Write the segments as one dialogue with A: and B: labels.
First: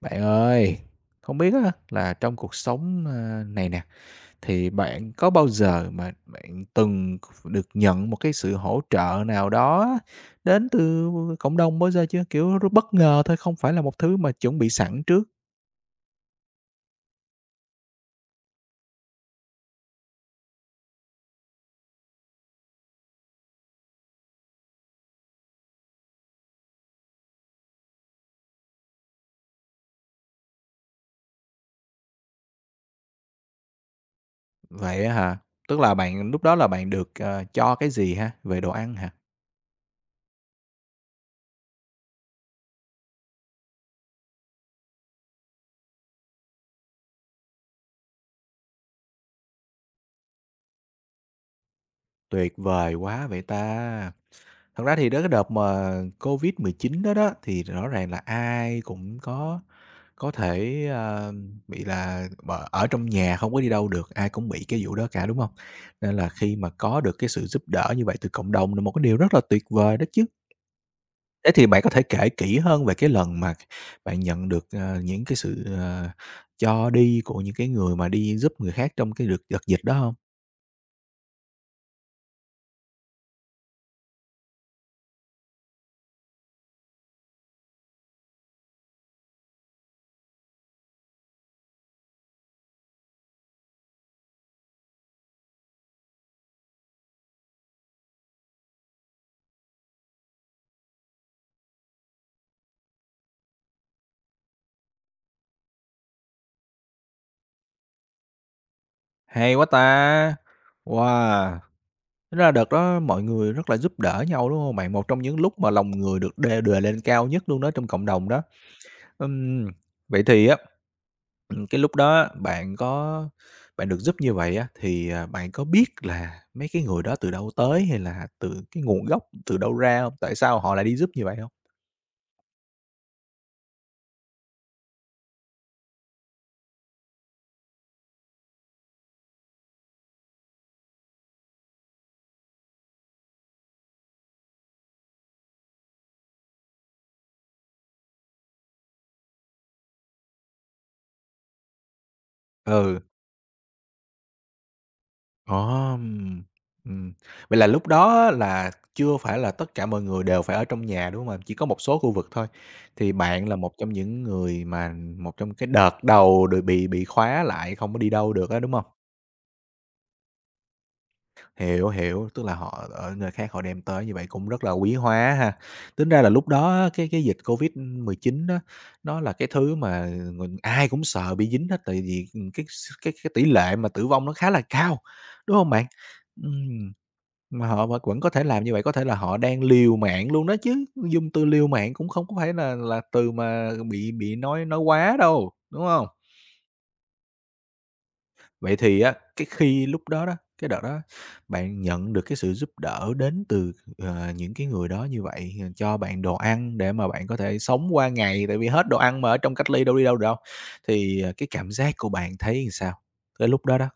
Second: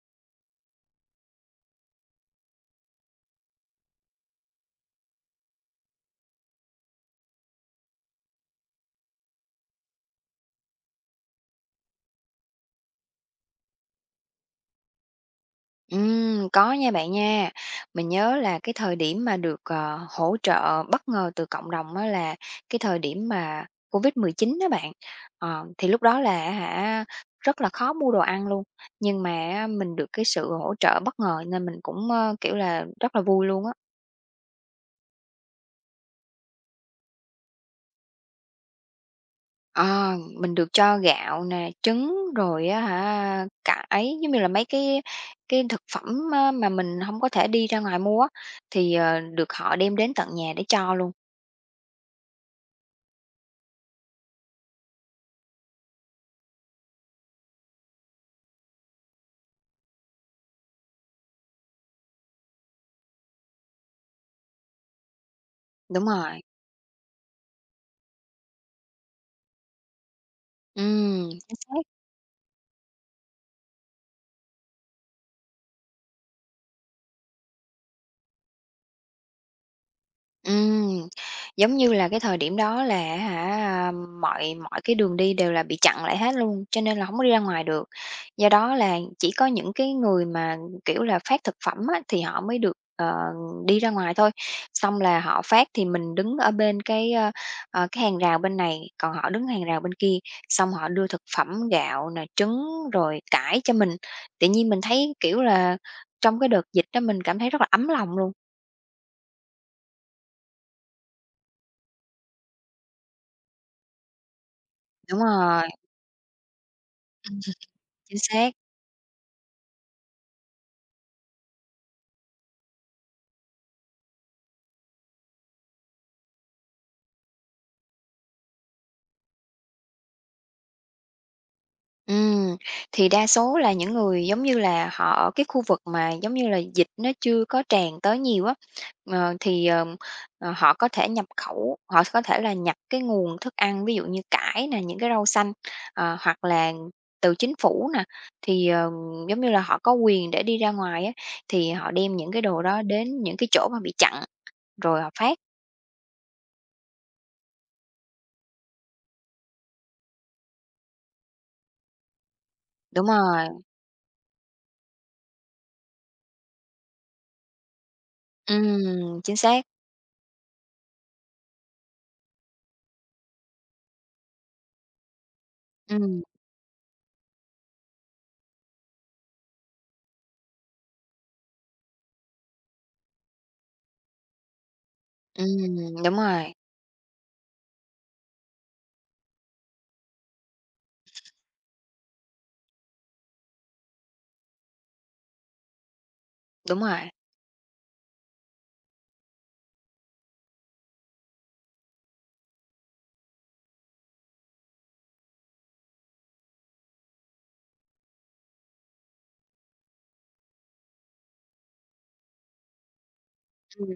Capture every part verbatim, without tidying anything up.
A: Bạn ơi, không biết á là trong cuộc sống, ơ, này nè, thì bạn có bao giờ mà bạn từng được nhận một cái sự hỗ trợ nào đó đến từ cộng đồng bao giờ chưa? Kiểu r bất ngờ thôi, không phải là một thứ mà chuẩn bị sẵn trước.
B: Ừm, có nha bạn nha. Mình nhớ là cái thời điểm mà được, ờ, hỗ trợ bất ngờ từ cộng đồng đó là cái thời điểm mà Covid mười chín đó bạn. Ờ, thì lúc đó là hả, rất là khó mua đồ ăn luôn, nhưng mà mình được cái sự hỗ trợ bất ngờ nên mình cũng, ơ, kiểu là, rất là vui luôn á.
A: Vậy á hả? Tức là bạn lúc đó là bạn được, ờ, cho cái gì ha? Về đồ ăn hả?
B: Ờ, mình được cho gạo nè, trứng rồi á hả, cải, giống như là, mấy cái cái thực phẩm á mà mình không có thể đi ra ngoài mua á, thì, ờ, được họ đem đến tận nhà để cho luôn.
A: Tuyệt vời quá vậy ta! Thật ra thì đó cái đợt mà covid mười chín đó đó, thì rõ ràng là ai cũng có có thể, ờ, bị là b ở trong nhà không có đi đâu được, ai cũng bị cái vụ đó cả, đúng không?
B: Đúng
A: Nên là
B: rồi,
A: khi mà có được cái sự giúp đỡ như vậy từ cộng đồng là một cái điều rất là tuyệt vời đó chứ.
B: ừm,
A: Thế
B: chính
A: thì
B: xác.
A: bạn có thể kể kỹ hơn về cái lần mà bạn nhận được, ờ, những cái sự, ờ, cho đi của những cái người mà đi giúp người khác trong cái đợt đợt dịch đó không?
B: Ừm, giống như là cái thời điểm đó là hả, mọi mọi cái đường đi đều là bị chặn lại hết luôn, cho nên là không có đi ra ngoài được. Do đó là chỉ có những cái người mà, kiểu là, phát thực phẩm á, thì họ mới được, ờ, đi ra ngoài thôi. Xong là họ phát thì mình đứng ở bên cái, ơ, ờ, cái hàng rào bên này, còn họ đứng hàng rào bên kia, xong họ đưa thực phẩm gạo nè, trứng rồi cải cho mình. Tự nhiên mình thấy, kiểu là, trong cái đợt dịch đó mình cảm thấy rất là ấm lòng luôn.
A: Hay quá ta! Wow! Tính ra đợt đó mọi người rất là giúp đỡ nhau, đúng hông bạn? Một
B: Đúng
A: trong những lúc
B: rồi,
A: mà lòng người được đê đề lên cao nhất luôn đó trong cộng
B: chính
A: đồng đó.
B: xác.
A: Ừm, vậy thì á, ừm, cái lúc đó bạn có bạn được giúp như vậy á, thì, à, bạn có biết là mấy cái người đó từ đâu tới hay là từ cái nguồn gốc từ đâu ra hông? Tại sao họ lại đi giúp như vậy không?
B: Ừm, thì đa số là những người, giống như là, họ ở cái khu vực mà, giống như là, dịch nó chưa có tràn tới nhiều á, ờ, thì, ờm, ờ, họ có thể nhập khẩu, họ có thể là nhập cái nguồn thức ăn, ví dụ như cải nè, những cái rau xanh, ờ, hoặc là từ chính phủ nè, thì, ờm, giống như là, họ có quyền để đi ra ngoài á, thì họ đem những cái đồ đó
A: Ừ.
B: đến những cái chỗ mà bị chặn rồi họ phát.
A: Ờm, ừm. Vậy là lúc đó là chưa phải là tất cả mọi người đều phải ở trong nhà, đúng hông bạn? Chỉ có một số khu vực thôi.
B: Đúng
A: Thì
B: rồi,
A: bạn là một trong những người mà một trong cái đợt đầu được bị bị khóa lại không có đi đâu được á, đúng hông?
B: ừm, chính xác,
A: Hiểu, hiểu, tức là họ ở nơi khác họ đem tới như vậy cũng rất là quý hóa ha. Tính
B: ừm,
A: ra là lúc đó á, cái cái dịch covid mười chín á, nó là cái thứ mà mình ai cũng sợ bị dính hết, tại vì, ừm, cái s cái cái tỷ lệ mà tử vong nó khá là cao, đúng hông
B: ừm,
A: bạn?
B: đúng rồi,
A: Ừm. Mà họ vẫn vẫn có thể làm như vậy, có thể là họ đang liều mạng luôn đó chứ, dùng từ liều mạng cũng không có phải là là từ mà bị bị nói nói quá đâu, đúng không?
B: đúng rồi.
A: Vậy thì á, cái khi lúc đó đó, cái đợt đó bạn nhận được cái sự giúp đỡ đến từ, ờ, những cái người đó như vậy, ờ, cho bạn đồ ăn để mà bạn có thể sống qua ngày, tại vì hết đồ ăn mà ở trong cách ly đâu đi đâu được đâu, thì, ờ, cái cảm giác của bạn thấy làm sao? Cái lúc đó đó.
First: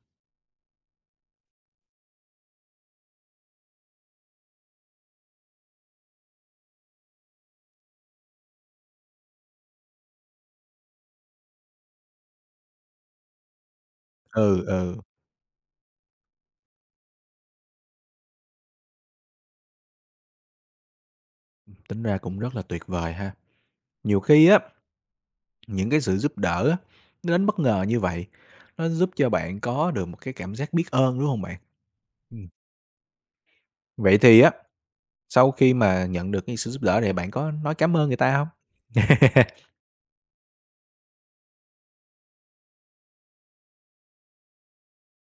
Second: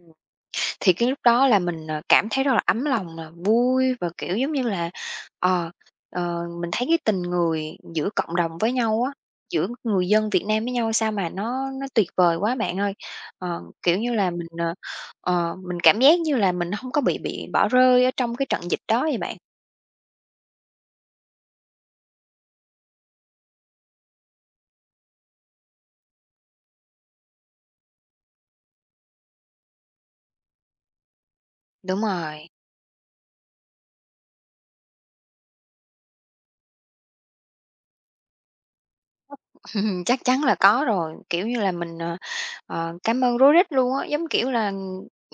B: Thì cái lúc đó là mình, ờ, cảm thấy rất là ấm lòng nè, vui và, kiểu, giống như là, ờ, ờ, mình thấy cái tình người giữa cộng đồng với nhau á, giữa người dân Việt Nam với nhau sao mà nó nó tuyệt vời quá bạn ơi. Ờ, kiểu như là, mình,
A: Ừ,
B: ờ,
A: ừ,
B: ờ, mình cảm giác như là mình không có bị bị bỏ rơi ở trong cái trận dịch đó vậy bạn.
A: tính ra cũng rất là tuyệt vời ha. Nhiều khi á những cái sự giúp đỡ á, nó đến bất ngờ như vậy, nó giúp cho bạn có được một cái cảm giác biết ơn, đúng không bạn?
B: Đúng rồi.
A: Ừm, vậy thì á, sau khi mà nhận được cái sự giúp đỡ này bạn có nói cảm ơn người ta không?
B: Ừm, chắc chắn là có rồi, kiểu như là, mình, ờ, ờ, cảm ơn rối rít luôn á, giống kiểu là,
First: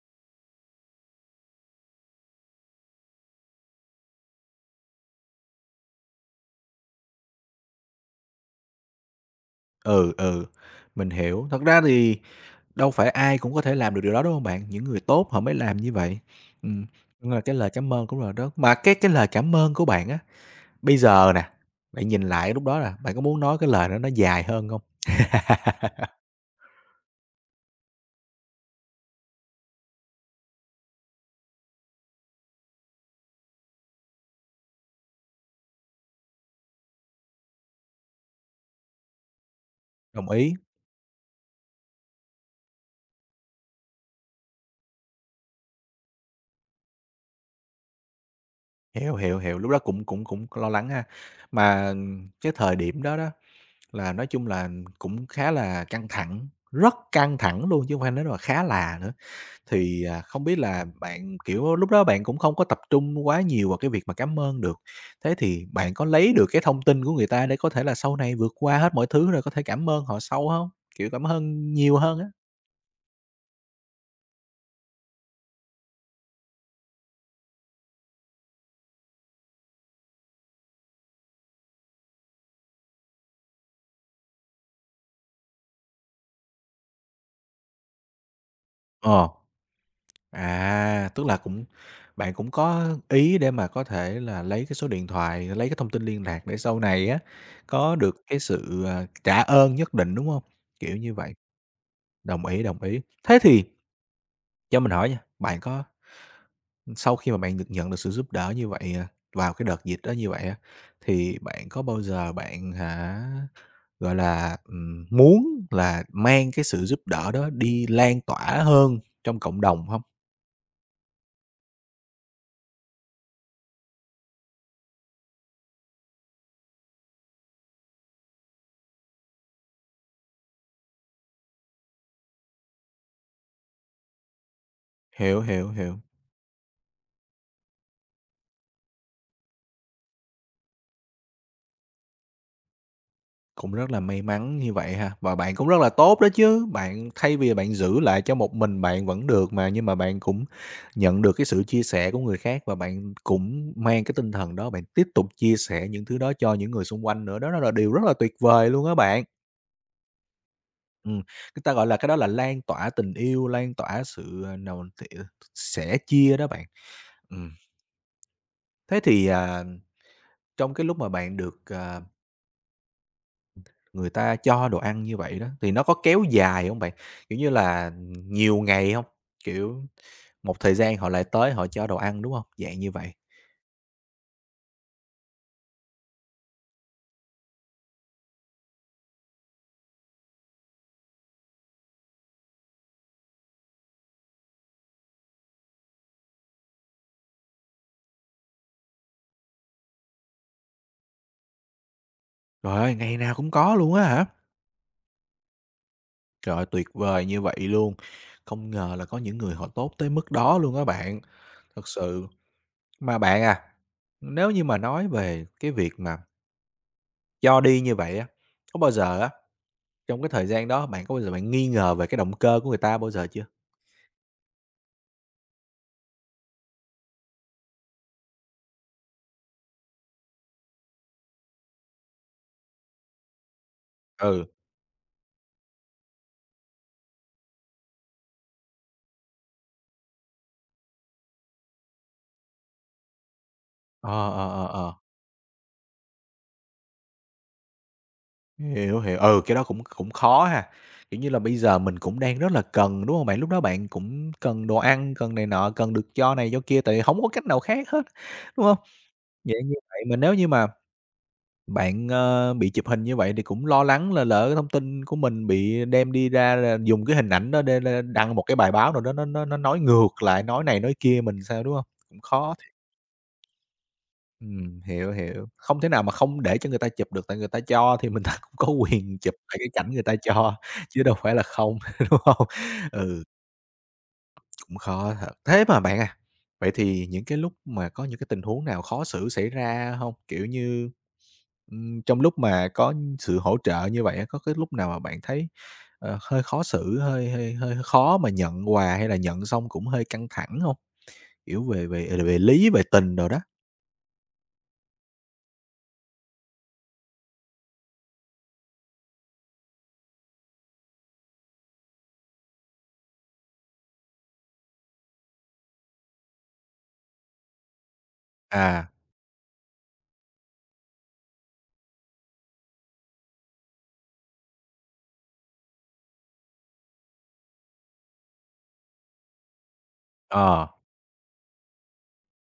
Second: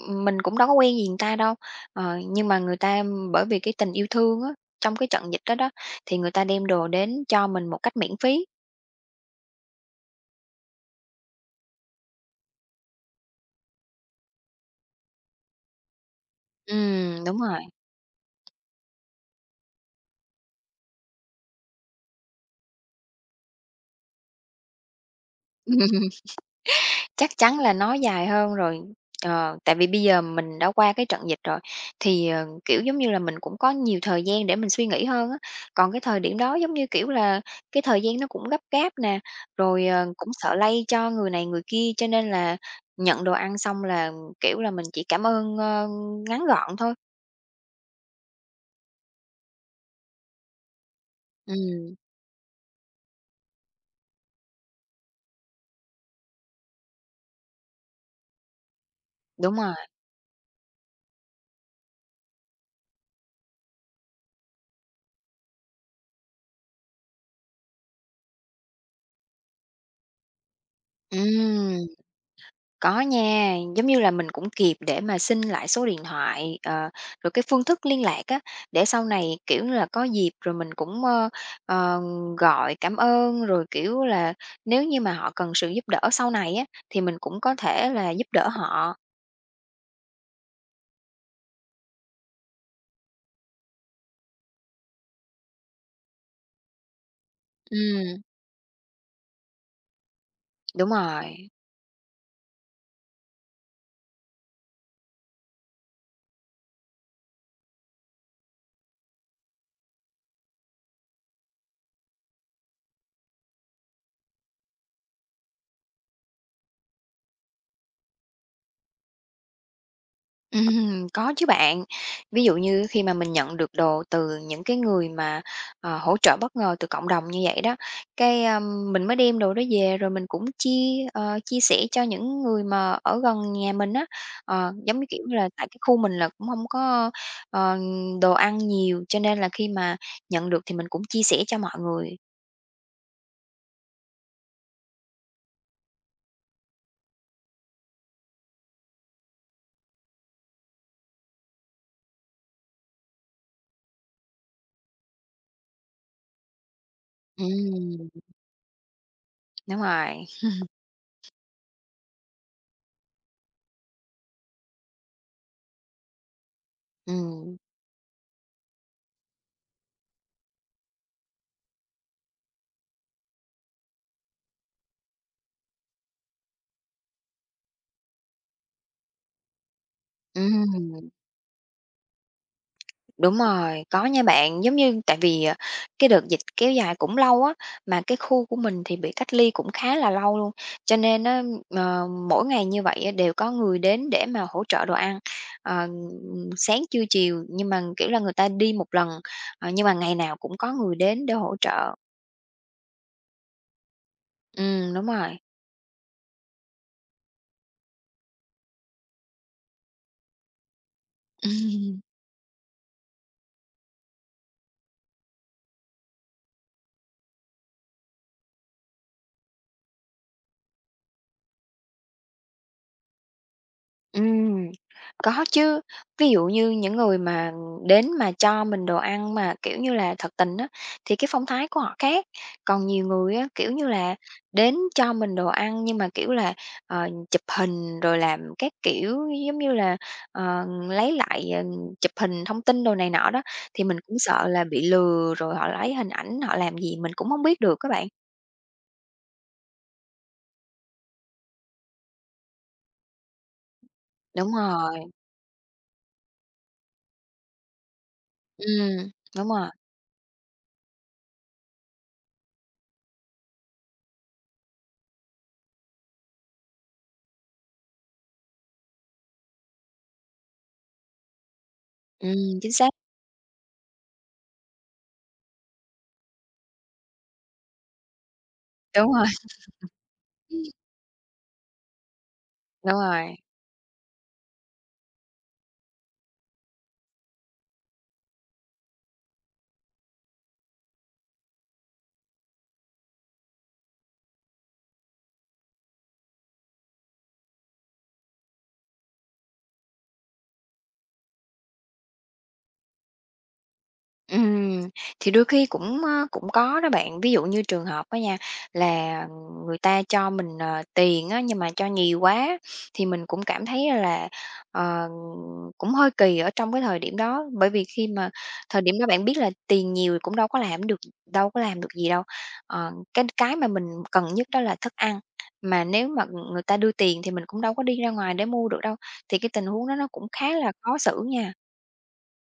B: mình cũng đâu có quen gì người ta đâu, ờ, nhưng mà người ta bởi vì cái tình yêu thương á, trong cái trận dịch đó đó, thì người ta đem đồ đến cho mình một cách miễn phí.
A: Ừ, ừ, mình hiểu. Thật ra thì đâu phải ai cũng có thể làm được điều đó, đúng không bạn? Những người tốt họ mới làm như vậy. Ừm,
B: Ừm,
A: đúng
B: đúng
A: rồi, cái
B: rồi.
A: lời cảm ơn cũng là đó mà cái cái lời cảm ơn của bạn á, bây giờ nè, bạn nhìn lại lúc đó nè, bạn có muốn nói cái lời đó nó dài hơn không?
B: Chắc chắn là nó dài hơn rồi, ờ, tại vì bây giờ mình đã qua cái trận dịch rồi, thì, ờ, kiểu, giống như là, mình cũng có nhiều thời gian để mình suy nghĩ hơn á. Còn cái thời điểm đó, giống như, kiểu là, cái thời gian nó cũng gấp gáp nè, rồi, ờ, cũng
A: Đồng
B: sợ
A: ý.
B: lây cho người này người kia, cho nên là nhận đồ ăn xong là, kiểu là, mình chỉ cảm ơn, ơ, ngắn gọn thôi.
A: Hiểu, hiểu, hiểu, lúc đó cũng cũng cũng lo lắng ha. Mà
B: Ừm,
A: cái thời điểm đó đó là nói chung là cũng khá là căng thẳng, rất căng thẳng luôn chứ không phải nói là khá là nữa.
B: đúng rồi,
A: Thì, à, không biết là bạn, kiểu, lúc đó bạn cũng không có tập trung quá nhiều vào cái việc mà cảm ơn được. Thế thì bạn có lấy được cái thông tin của người ta để có thể là sau này vượt qua hết mọi thứ rồi có thể cảm ơn họ sau không? Kiểu, cảm ơn
B: ừm.
A: nhiều hơn á.
B: Có nha, giống như là mình cũng kịp để mà xin lại số điện thoại, ờ, rồi cái phương thức liên lạc á, để sau này, kiểu như là, có dịp rồi mình cũng, ơ, ờ, gọi cảm ơn, rồi, kiểu là, nếu như mà họ cần sự giúp đỡ sau này á, thì mình cũng có thể là giúp đỡ họ.
A: Ờ. À, tức là cũng bạn cũng có ý để mà có thể là lấy cái số điện thoại, lấy cái thông tin liên lạc để sau này á, có được
B: Ừm,
A: cái sự, à, trả ơn nhất định, đúng hông?
B: đúng
A: Kiểu như vậy,
B: rồi.
A: đồng ý, đồng ý. Thế thì cho mình hỏi nha, bạn có sau khi mà bạn được nhận được sự giúp đỡ như vậy, à, vào cái đợt dịch đó như vậy á, thì bạn có bao giờ bạn hả, gọi là, ừm, muốn là mang cái sự giúp đỡ đó đi lan tỏa hơn trong cộng đồng hông?
B: Ừm, có chứ bạn. Ví dụ như khi mà mình nhận được đồ từ những cái người mà, ờ, hỗ trợ bất ngờ từ cộng đồng như vậy đó, cái, a, mình mới đem đồ đó về rồi mình cũng chia, ờ, chia sẻ cho những người mà ở gần nhà mình á. Ờ, giống như, kiểu
A: Hiểu,
B: là, tại
A: hiểu,
B: cái khu
A: hiểu.
B: mình là cũng không có, ờ, đồ ăn nhiều, cho nên là khi mà nhận được thì mình cũng chia sẻ cho mọi người.
A: Cũng rất là may mắn như vậy ha, và bạn cũng rất là tốt đó chứ, bạn thay vì bạn giữ lại cho một mình bạn vẫn được mà, nhưng mà bạn cũng nhận được cái sự chia sẻ của người khác và bạn cũng mang cái tinh thần đó, bạn tiếp tục chia sẻ những thứ đó cho những người xung quanh nữa, đó là điều rất
B: Ừm,
A: là tuyệt vời luôn á bạn.
B: đúng rồi.
A: Ừm, người ta gọi là cái đó là lan tỏa tình yêu, lan tỏa sự, ờ, nào thì- ờ, sẻ chia đó bạn. Ừm,
B: Ừm,
A: thế thì, à, trong cái lúc mà bạn được, ờ người ta cho đồ ăn như vậy đó, thì nó có kéo dài không bạn? Kiểu như là, nhiều ngày không? Kiểu, một thời gian
B: ừm.
A: họ lại tới họ cho đồ ăn, đúng không? Dạng như vậy.
B: Đúng rồi, có nha bạn. Giống như tại vì, à, cái đợt dịch kéo dài cũng lâu á, mà cái khu của mình thì bị cách ly cũng khá là lâu luôn, cho nên á, ờ, mỗi ngày như vậy á đều có người đến để mà hỗ trợ đồ ăn, ờ, ừm, sáng, trưa, chiều, nhưng mà, kiểu là, người ta đi một lần, ờ, nhưng mà ngày nào cũng có người đến để hỗ trợ.
A: Trời ơi, ngày nào cũng có luôn á hả?
B: Ừm, đúng rồi.
A: Trời ơi, tuyệt vời như vậy luôn! Không ngờ là có những người họ tốt tới mức đó luôn á bạn, thật sự. Mà bạn à, nếu như mà nói về cái việc mà cho đi như vậy á, có bao giờ á, trong cái thời gian đó bạn có bao giờ bạn nghi ngờ về cái động cơ của người ta bao giờ chưa?
B: Ừm, có chứ. Ví dụ như những người mà đến mà cho mình đồ ăn mà, kiểu như là, thật tình á, thì cái phong thái của họ khác. Còn nhiều người á, kiểu như là,
A: Ừ,
B: đến cho mình đồ ăn nhưng mà, kiểu là, ờ, chụp hình rồi làm các kiểu, giống như là, ờ, lấy lại, ờ, chụp hình thông tin đồ này nọ đó, thì mình cũng
A: ờ,
B: sợ
A: ờ,
B: là
A: ờ,
B: bị
A: ờ.
B: lừa rồi họ lấy hình ảnh họ làm gì mình cũng không biết được các bạn.
A: Hiểu, hiểu. Ừ, cái đó cũng cũng khó ha. Kiểu như là, bây giờ mình cũng đang rất là cần, đúng không bạn? Lúc đó bạn cũng
B: Đúng
A: cần đồ
B: rồi,
A: ăn, cần này nọ, cần được cho này cho kia, tại vì hổng có cách nào khác hết, đúng không?
B: ừm, đúng
A: Vậy
B: rồi,
A: như vậy mà nếu như mà bạn, ơ, bị chụp hình như vậy thì cũng lo lắng là lỡ cái thông tin của mình bị đem đi ra là dùng cái hình ảnh đó để để đăng một cái bài báo nào đó nó nó nó nói ngược lại, nói này nói kia mình sao, đúng không? Cũng khó.
B: ừm, chính xác,
A: Ừm, hiểu, hiểu. Không thể nào mà không để cho người ta chụp được, tại người ta cho thì mình ta cũng có
B: đúng
A: quyền
B: rồi,
A: chụp lại cái cảnh người ta cho, chứ đâu phải là không, đúng không?
B: đúng
A: Ừ,
B: rồi.
A: cũng khó thật. Thế mà bạn à, vậy thì những cái lúc mà có những cái tình huống nào khó xử xảy ra không? Kiểu như, ừm, trong lúc mà có sự hỗ trợ như vậy á, có cái lúc nào mà bạn thấy, ờ, hơi khó xử, hơi hơi hơi khó mà nhận quà hay là nhận xong cũng hơi căng thẳng không? Kiểu về về về lý, về tình rồi đó.
B: Ừm, thì đôi khi cũng, ơ, cũng có đó bạn. Ví dụ như trường hợp đó nha, là người ta cho mình, ờ, tiền á, nhưng mà cho nhiều quá thì mình cũng cảm thấy là, ờ, cũng hơi kỳ ở trong cái thời điểm đó. Bởi vì khi mà thời
A: À,
B: điểm đó bạn biết là tiền nhiều thì cũng đâu có làm được đâu có làm được gì đâu. Ờ, cái cái mà mình cần nhất đó là thức ăn, mà nếu mà người ta đưa tiền thì mình cũng đâu có đi ra ngoài để mua được đâu, thì cái tình huống đó nó cũng khá
A: ờ.
B: là khó xử nha.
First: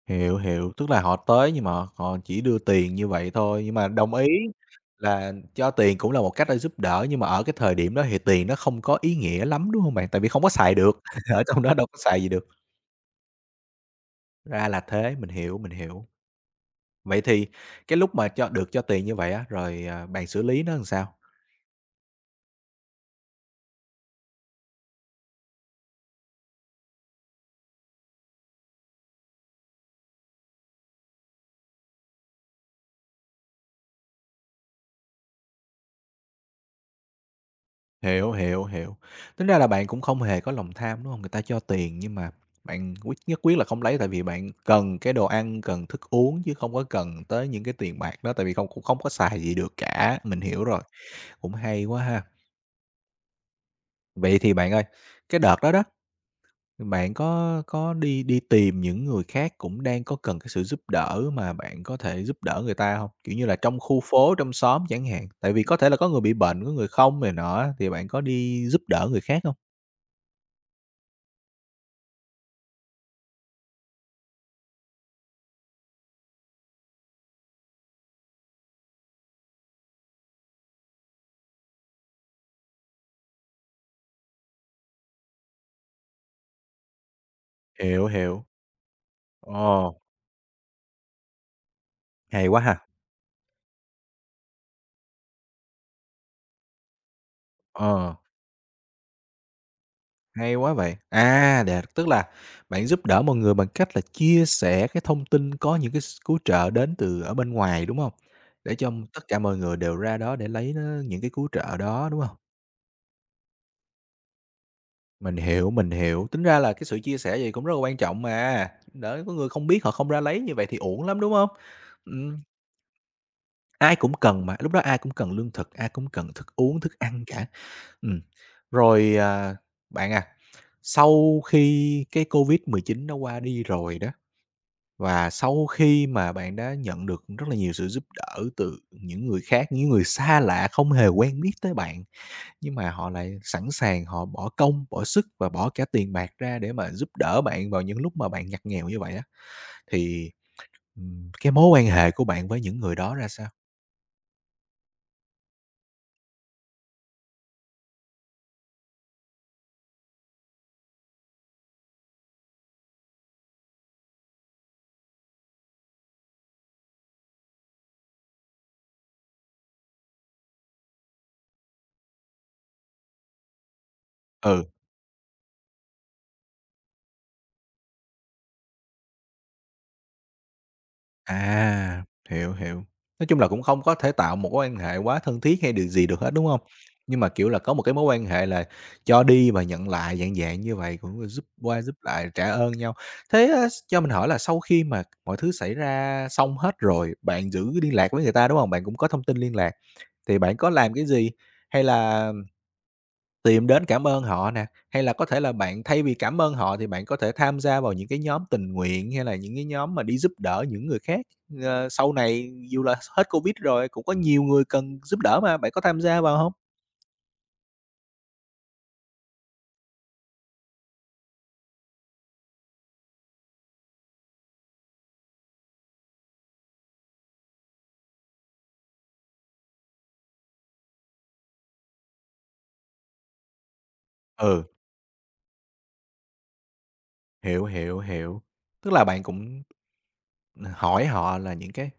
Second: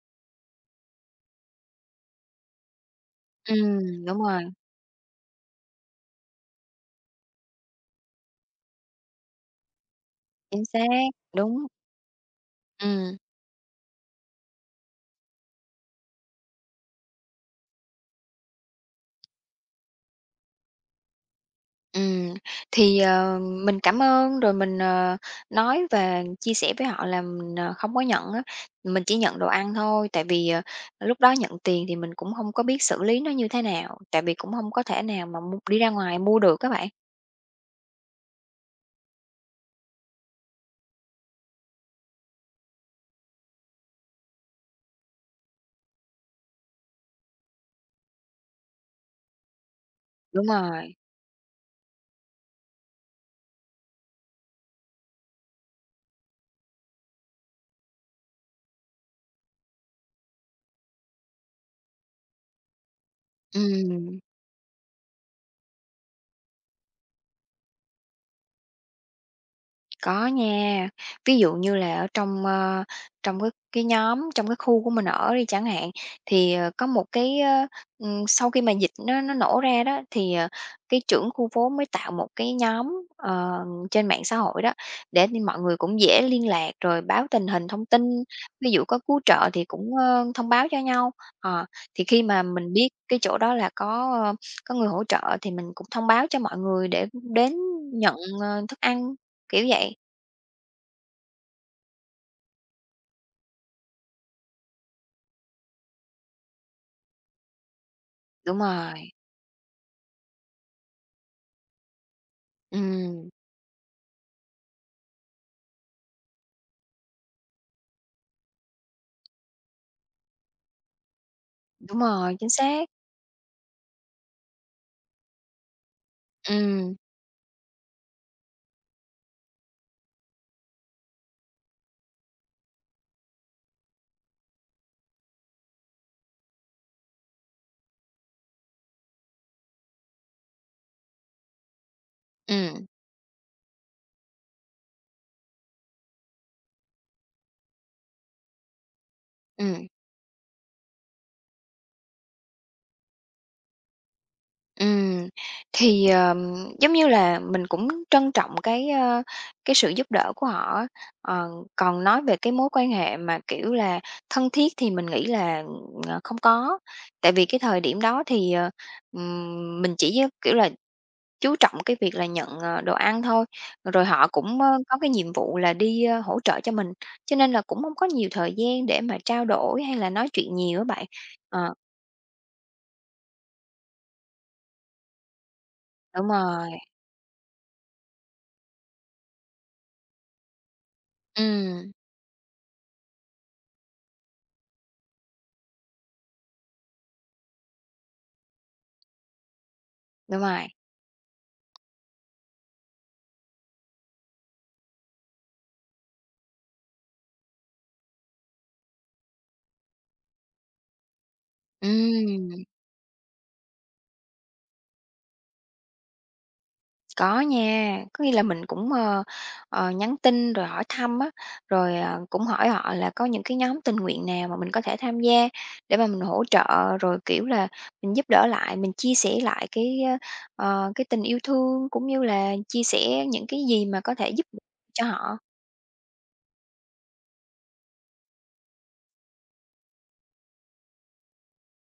A: Hiểu, hiểu, tức là họ tới nhưng mà họ họ chỉ đưa tiền như vậy thôi, nhưng mà
B: Ừm,
A: đồng
B: đúng
A: ý
B: rồi,
A: là cho tiền cũng là một cách để giúp đỡ, nhưng mà ở cái thời điểm đó thì tiền nó không có ý nghĩa lắm, đúng hông bạn? Tại vì không có
B: chính
A: xài được,
B: xác,
A: ở trong
B: đúng.
A: đó đâu có xài gì được.
B: Ừm,
A: Ra là thế, mình hiểu, mình hiểu. Vậy thì cái lúc mà cho được cho tiền như vậy á, rồi, à, bạn xử lý nó làm sao?
B: ừm, thì, ờ, mình cảm ơn, rồi mình, ờ, nói và chia sẻ với họ là mình, ờ, không có nhận á, mình chỉ nhận đồ ăn thôi, tại vì, ờ, lúc đó nhận tiền thì mình cũng hông có biết xử lý nó như thế nào, tại vì cũng hông có thể nào mà mua đi ra ngoài mua được á bạn.
A: Hiểu, hiểu, hiểu. Tính ra là bạn cũng không hề có lòng tham, đúng không? Người ta cho tiền nhưng mà bạn quyết nhất quyết là không lấy tại vì bạn cần cái đồ ăn, cần thức uống chứ không có cần tới những cái tiền bạc đó, tại vì không cũng không có xài gì được cả. Mình
B: Đúng
A: hiểu rồi,
B: rồi,
A: cũng hay quá ha. Vậy thì bạn ơi, cái đợt đó đó, bạn có có đi đi tìm những người khác cũng đang có cần cái sự giúp đỡ mà bạn có thể giúp đỡ người ta không? Kiểu như là trong khu
B: ừm.
A: phố, trong xóm chẳng hạn, tại vì có thể là có người bị bệnh, có người không này nọ thì bạn có đi giúp đỡ người khác không?
B: Có nha, ví dụ như là ở trong, ơ, trong cái cái nhóm, trong cái khu của mình ở đi chẳng hạn, thì, ờ, có một cái, ơ, ừm, sau khi mà dịch nó nó nổ ra đó, thì, ờ, cái trưởng khu phố mới tạo một cái nhóm, ờ, trên mạng xã hội đó, để nên mọi người cũng dễ liên lạc rồi báo tình hình thông tin,
A: Hiểu, hiểu.
B: ví dụ có cứu trợ thì cũng,
A: Ồ,
B: ơ, thông báo cho nhau. Ờ, thì khi mà
A: hay quá
B: mình
A: ha!
B: biết cái chỗ đó là có, ơ, có người hỗ trợ thì mình cũng thông báo cho mọi người để đến nhận,
A: Ờ,
B: ờ, thức ăn, kiểu vậy.
A: hay quá vậy. À, để tức là bạn giúp đỡ mọi người bằng cách là chia sẻ cái thông tin có những cái s cứu trợ đến từ ở bên ngoài, đúng không?
B: Đúng
A: Để cho m-
B: rồi,
A: tất cả mọi người đều ra đó để lấy nó những cái cứu trợ đó, đúng không?
B: ừm,
A: Mình hiểu, mình hiểu. Tính ra là cái sự chia sẻ vậy cũng rất là quan trọng mà, đỡ có người không biết họ không ra lấy như vậy thì uổng lắm, đúng không?
B: đúng rồi,
A: Ừm,
B: chính xác.
A: ai cũng cần mà, lúc đó ai cũng cần lương thực, ai cũng cần thức uống,
B: Ừm,
A: thức ăn cả. Ừm. Rồi, à, bạn à, sau khi cái covid mười chín nó qua đi rồi đó, và sau khi mà bạn đã nhận được rất là nhiều sự giúp đỡ từ những người khác, những người xa lạ không hề quen biết tới bạn, nhưng
B: ừm,
A: mà họ lại sẵn sàng họ bỏ công, bỏ sức và bỏ cả tiền bạc ra để mà giúp đỡ bạn vào những lúc mà bạn ngặt nghèo như vậy á,
B: ừm,
A: thì, ừm, cái mối quan hệ của bạn với những người đó ra sao?
B: ừm. Thì, ờm, giống như là, mình cũng trân trọng cái, ơ, cái sự giúp đỡ của họ á. Ờ, Còn nói về cái mối quan hệ mà, kiểu là, thân thiết thì mình nghĩ là, ờ, không có, tại vì cái thời điểm đó thì, ờ, ừm, mình chỉ, kiểu là chú trọng cái việc là nhận, ờ, đồ ăn thôi, rồi họ cũng,
A: Ừ.
B: ơ, có cái nhiệm vụ là đi, ơ, hỗ trợ cho mình, cho nên là cũng không có nhiều thời gian để mà trao đổi hay là nói chuyện nhiều á bạn. Ờ,
A: À, hiểu, hiểu. Nói chung là cũng không có thể tạo một mối quan hệ quá thân thiết hay điều gì được
B: đúng
A: hết, đúng không?
B: rồi,
A: Nhưng mà, kiểu là, có một cái mối quan hệ là cho đi và nhận lại, dạng dạng như vậy, cũng giúp qua
B: ừm,
A: giúp lại, trả ơn nhau. Thế á, cho mình hỏi là sau khi mà mọi thứ xảy ra xong hết rồi, bạn giữ liên lạc với người ta, đúng không? Bạn cũng có thông tin liên lạc, thì
B: đúng
A: bạn
B: rồi,
A: có làm cái gì? Hay là tìm đến cảm ơn họ nè, hay là có thể là bạn thay vì cảm ơn họ thì bạn có thể tham gia vào những cái nhóm tình nguyện, hay là những cái nhóm mà đi giúp đỡ những người khác. Ờ, sau này
B: ừm.
A: dù là hết Covid rồi cũng có nhiều người cần giúp đỡ mà, bạn có tham gia vào hông?
B: Có nha, có nghĩa là mình cũng, ờ, ờ, nhắn tin rồi hỏi thăm á, rồi, ờ, cũng hỏi họ là có những cái nhóm tình nguyện nào mà mình có thể tham gia để mà mình hỗ trợ, rồi, kiểu là, mình giúp đỡ lại, mình chia sẻ lại cái, ờ, cái tình yêu thương cũng như là chia sẻ những cái gì mà có thể giúp được
A: Ừ,
B: cho họ.
A: hiểu, hiểu, hiểu. Tức là bạn cũng hỏi họ là những cái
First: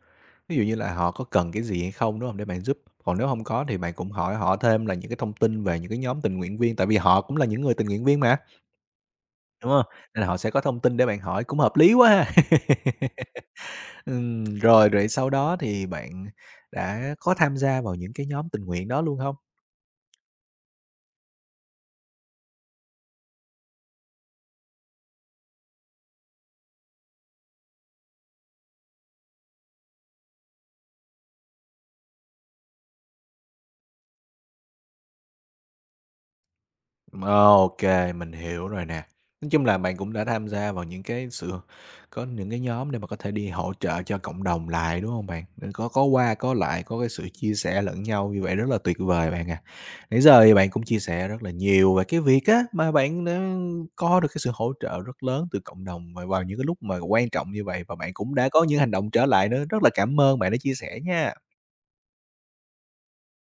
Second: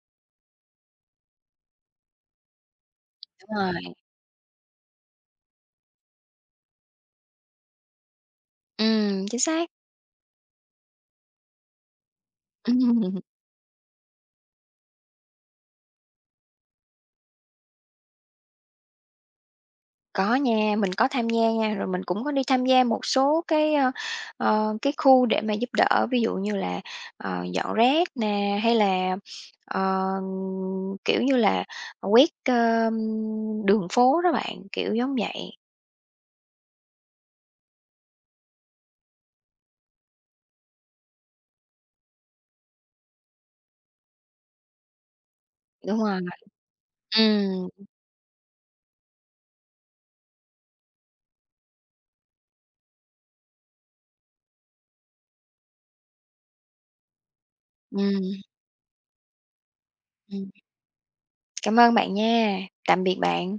A: ví dụ như là họ có cần cái gì hay không, đúng hông? Để bạn giúp. Còn nếu hông
B: Đúng
A: có thì
B: rồi,
A: bạn cũng hỏi họ thêm là những cái thông tin về những cái nhóm tình nguyện viên, tại vì họ cũng là những người tình nguyện viên mà,
B: ừm, chính xác.
A: đúng hông? Nên là họ sẽ có thông tin để bạn hỏi, cũng hợp lý quá ha. Ừm, rồi rồi sau đó thì bạn đã có tham gia vào những cái nhóm tình nguyện đó luôn không?
B: Có nha, mình có tham gia nha, rồi mình cũng có đi tham gia một số cái, ơ, ờ, cái khu để mà giúp đỡ, ví dụ như là, ờ, dọn rác nè, hay là, ờ, kiểu như là, quét, ơ, đường phố đó bạn, kiểu giống vậy.
A: OK, mình hiểu rồi nè. Nói chung là bạn cũng đã tham gia vào những cái sự có những cái nhóm để mà có thể đi hỗ trợ cho cộng đồng lại, đúng không bạn? Nên có
B: Đúng
A: có
B: rồi,
A: qua có lại, có cái sự chia
B: ừm,
A: sẻ lẫn nhau như vậy rất là tuyệt vời bạn à. Nãy giờ thì bạn cũng chia sẻ rất là nhiều về cái việc á, mà bạn đã có được cái sự hỗ trợ rất lớn từ cộng đồng và vào những cái lúc mà quan trọng như vậy và bạn cũng
B: ừm,
A: đã có những hành động trở lại nữa. Rất là cảm ơn
B: ừm.
A: bạn đã chia sẻ nha.
B: Cảm ơn bạn nha, tạm biệt bạn.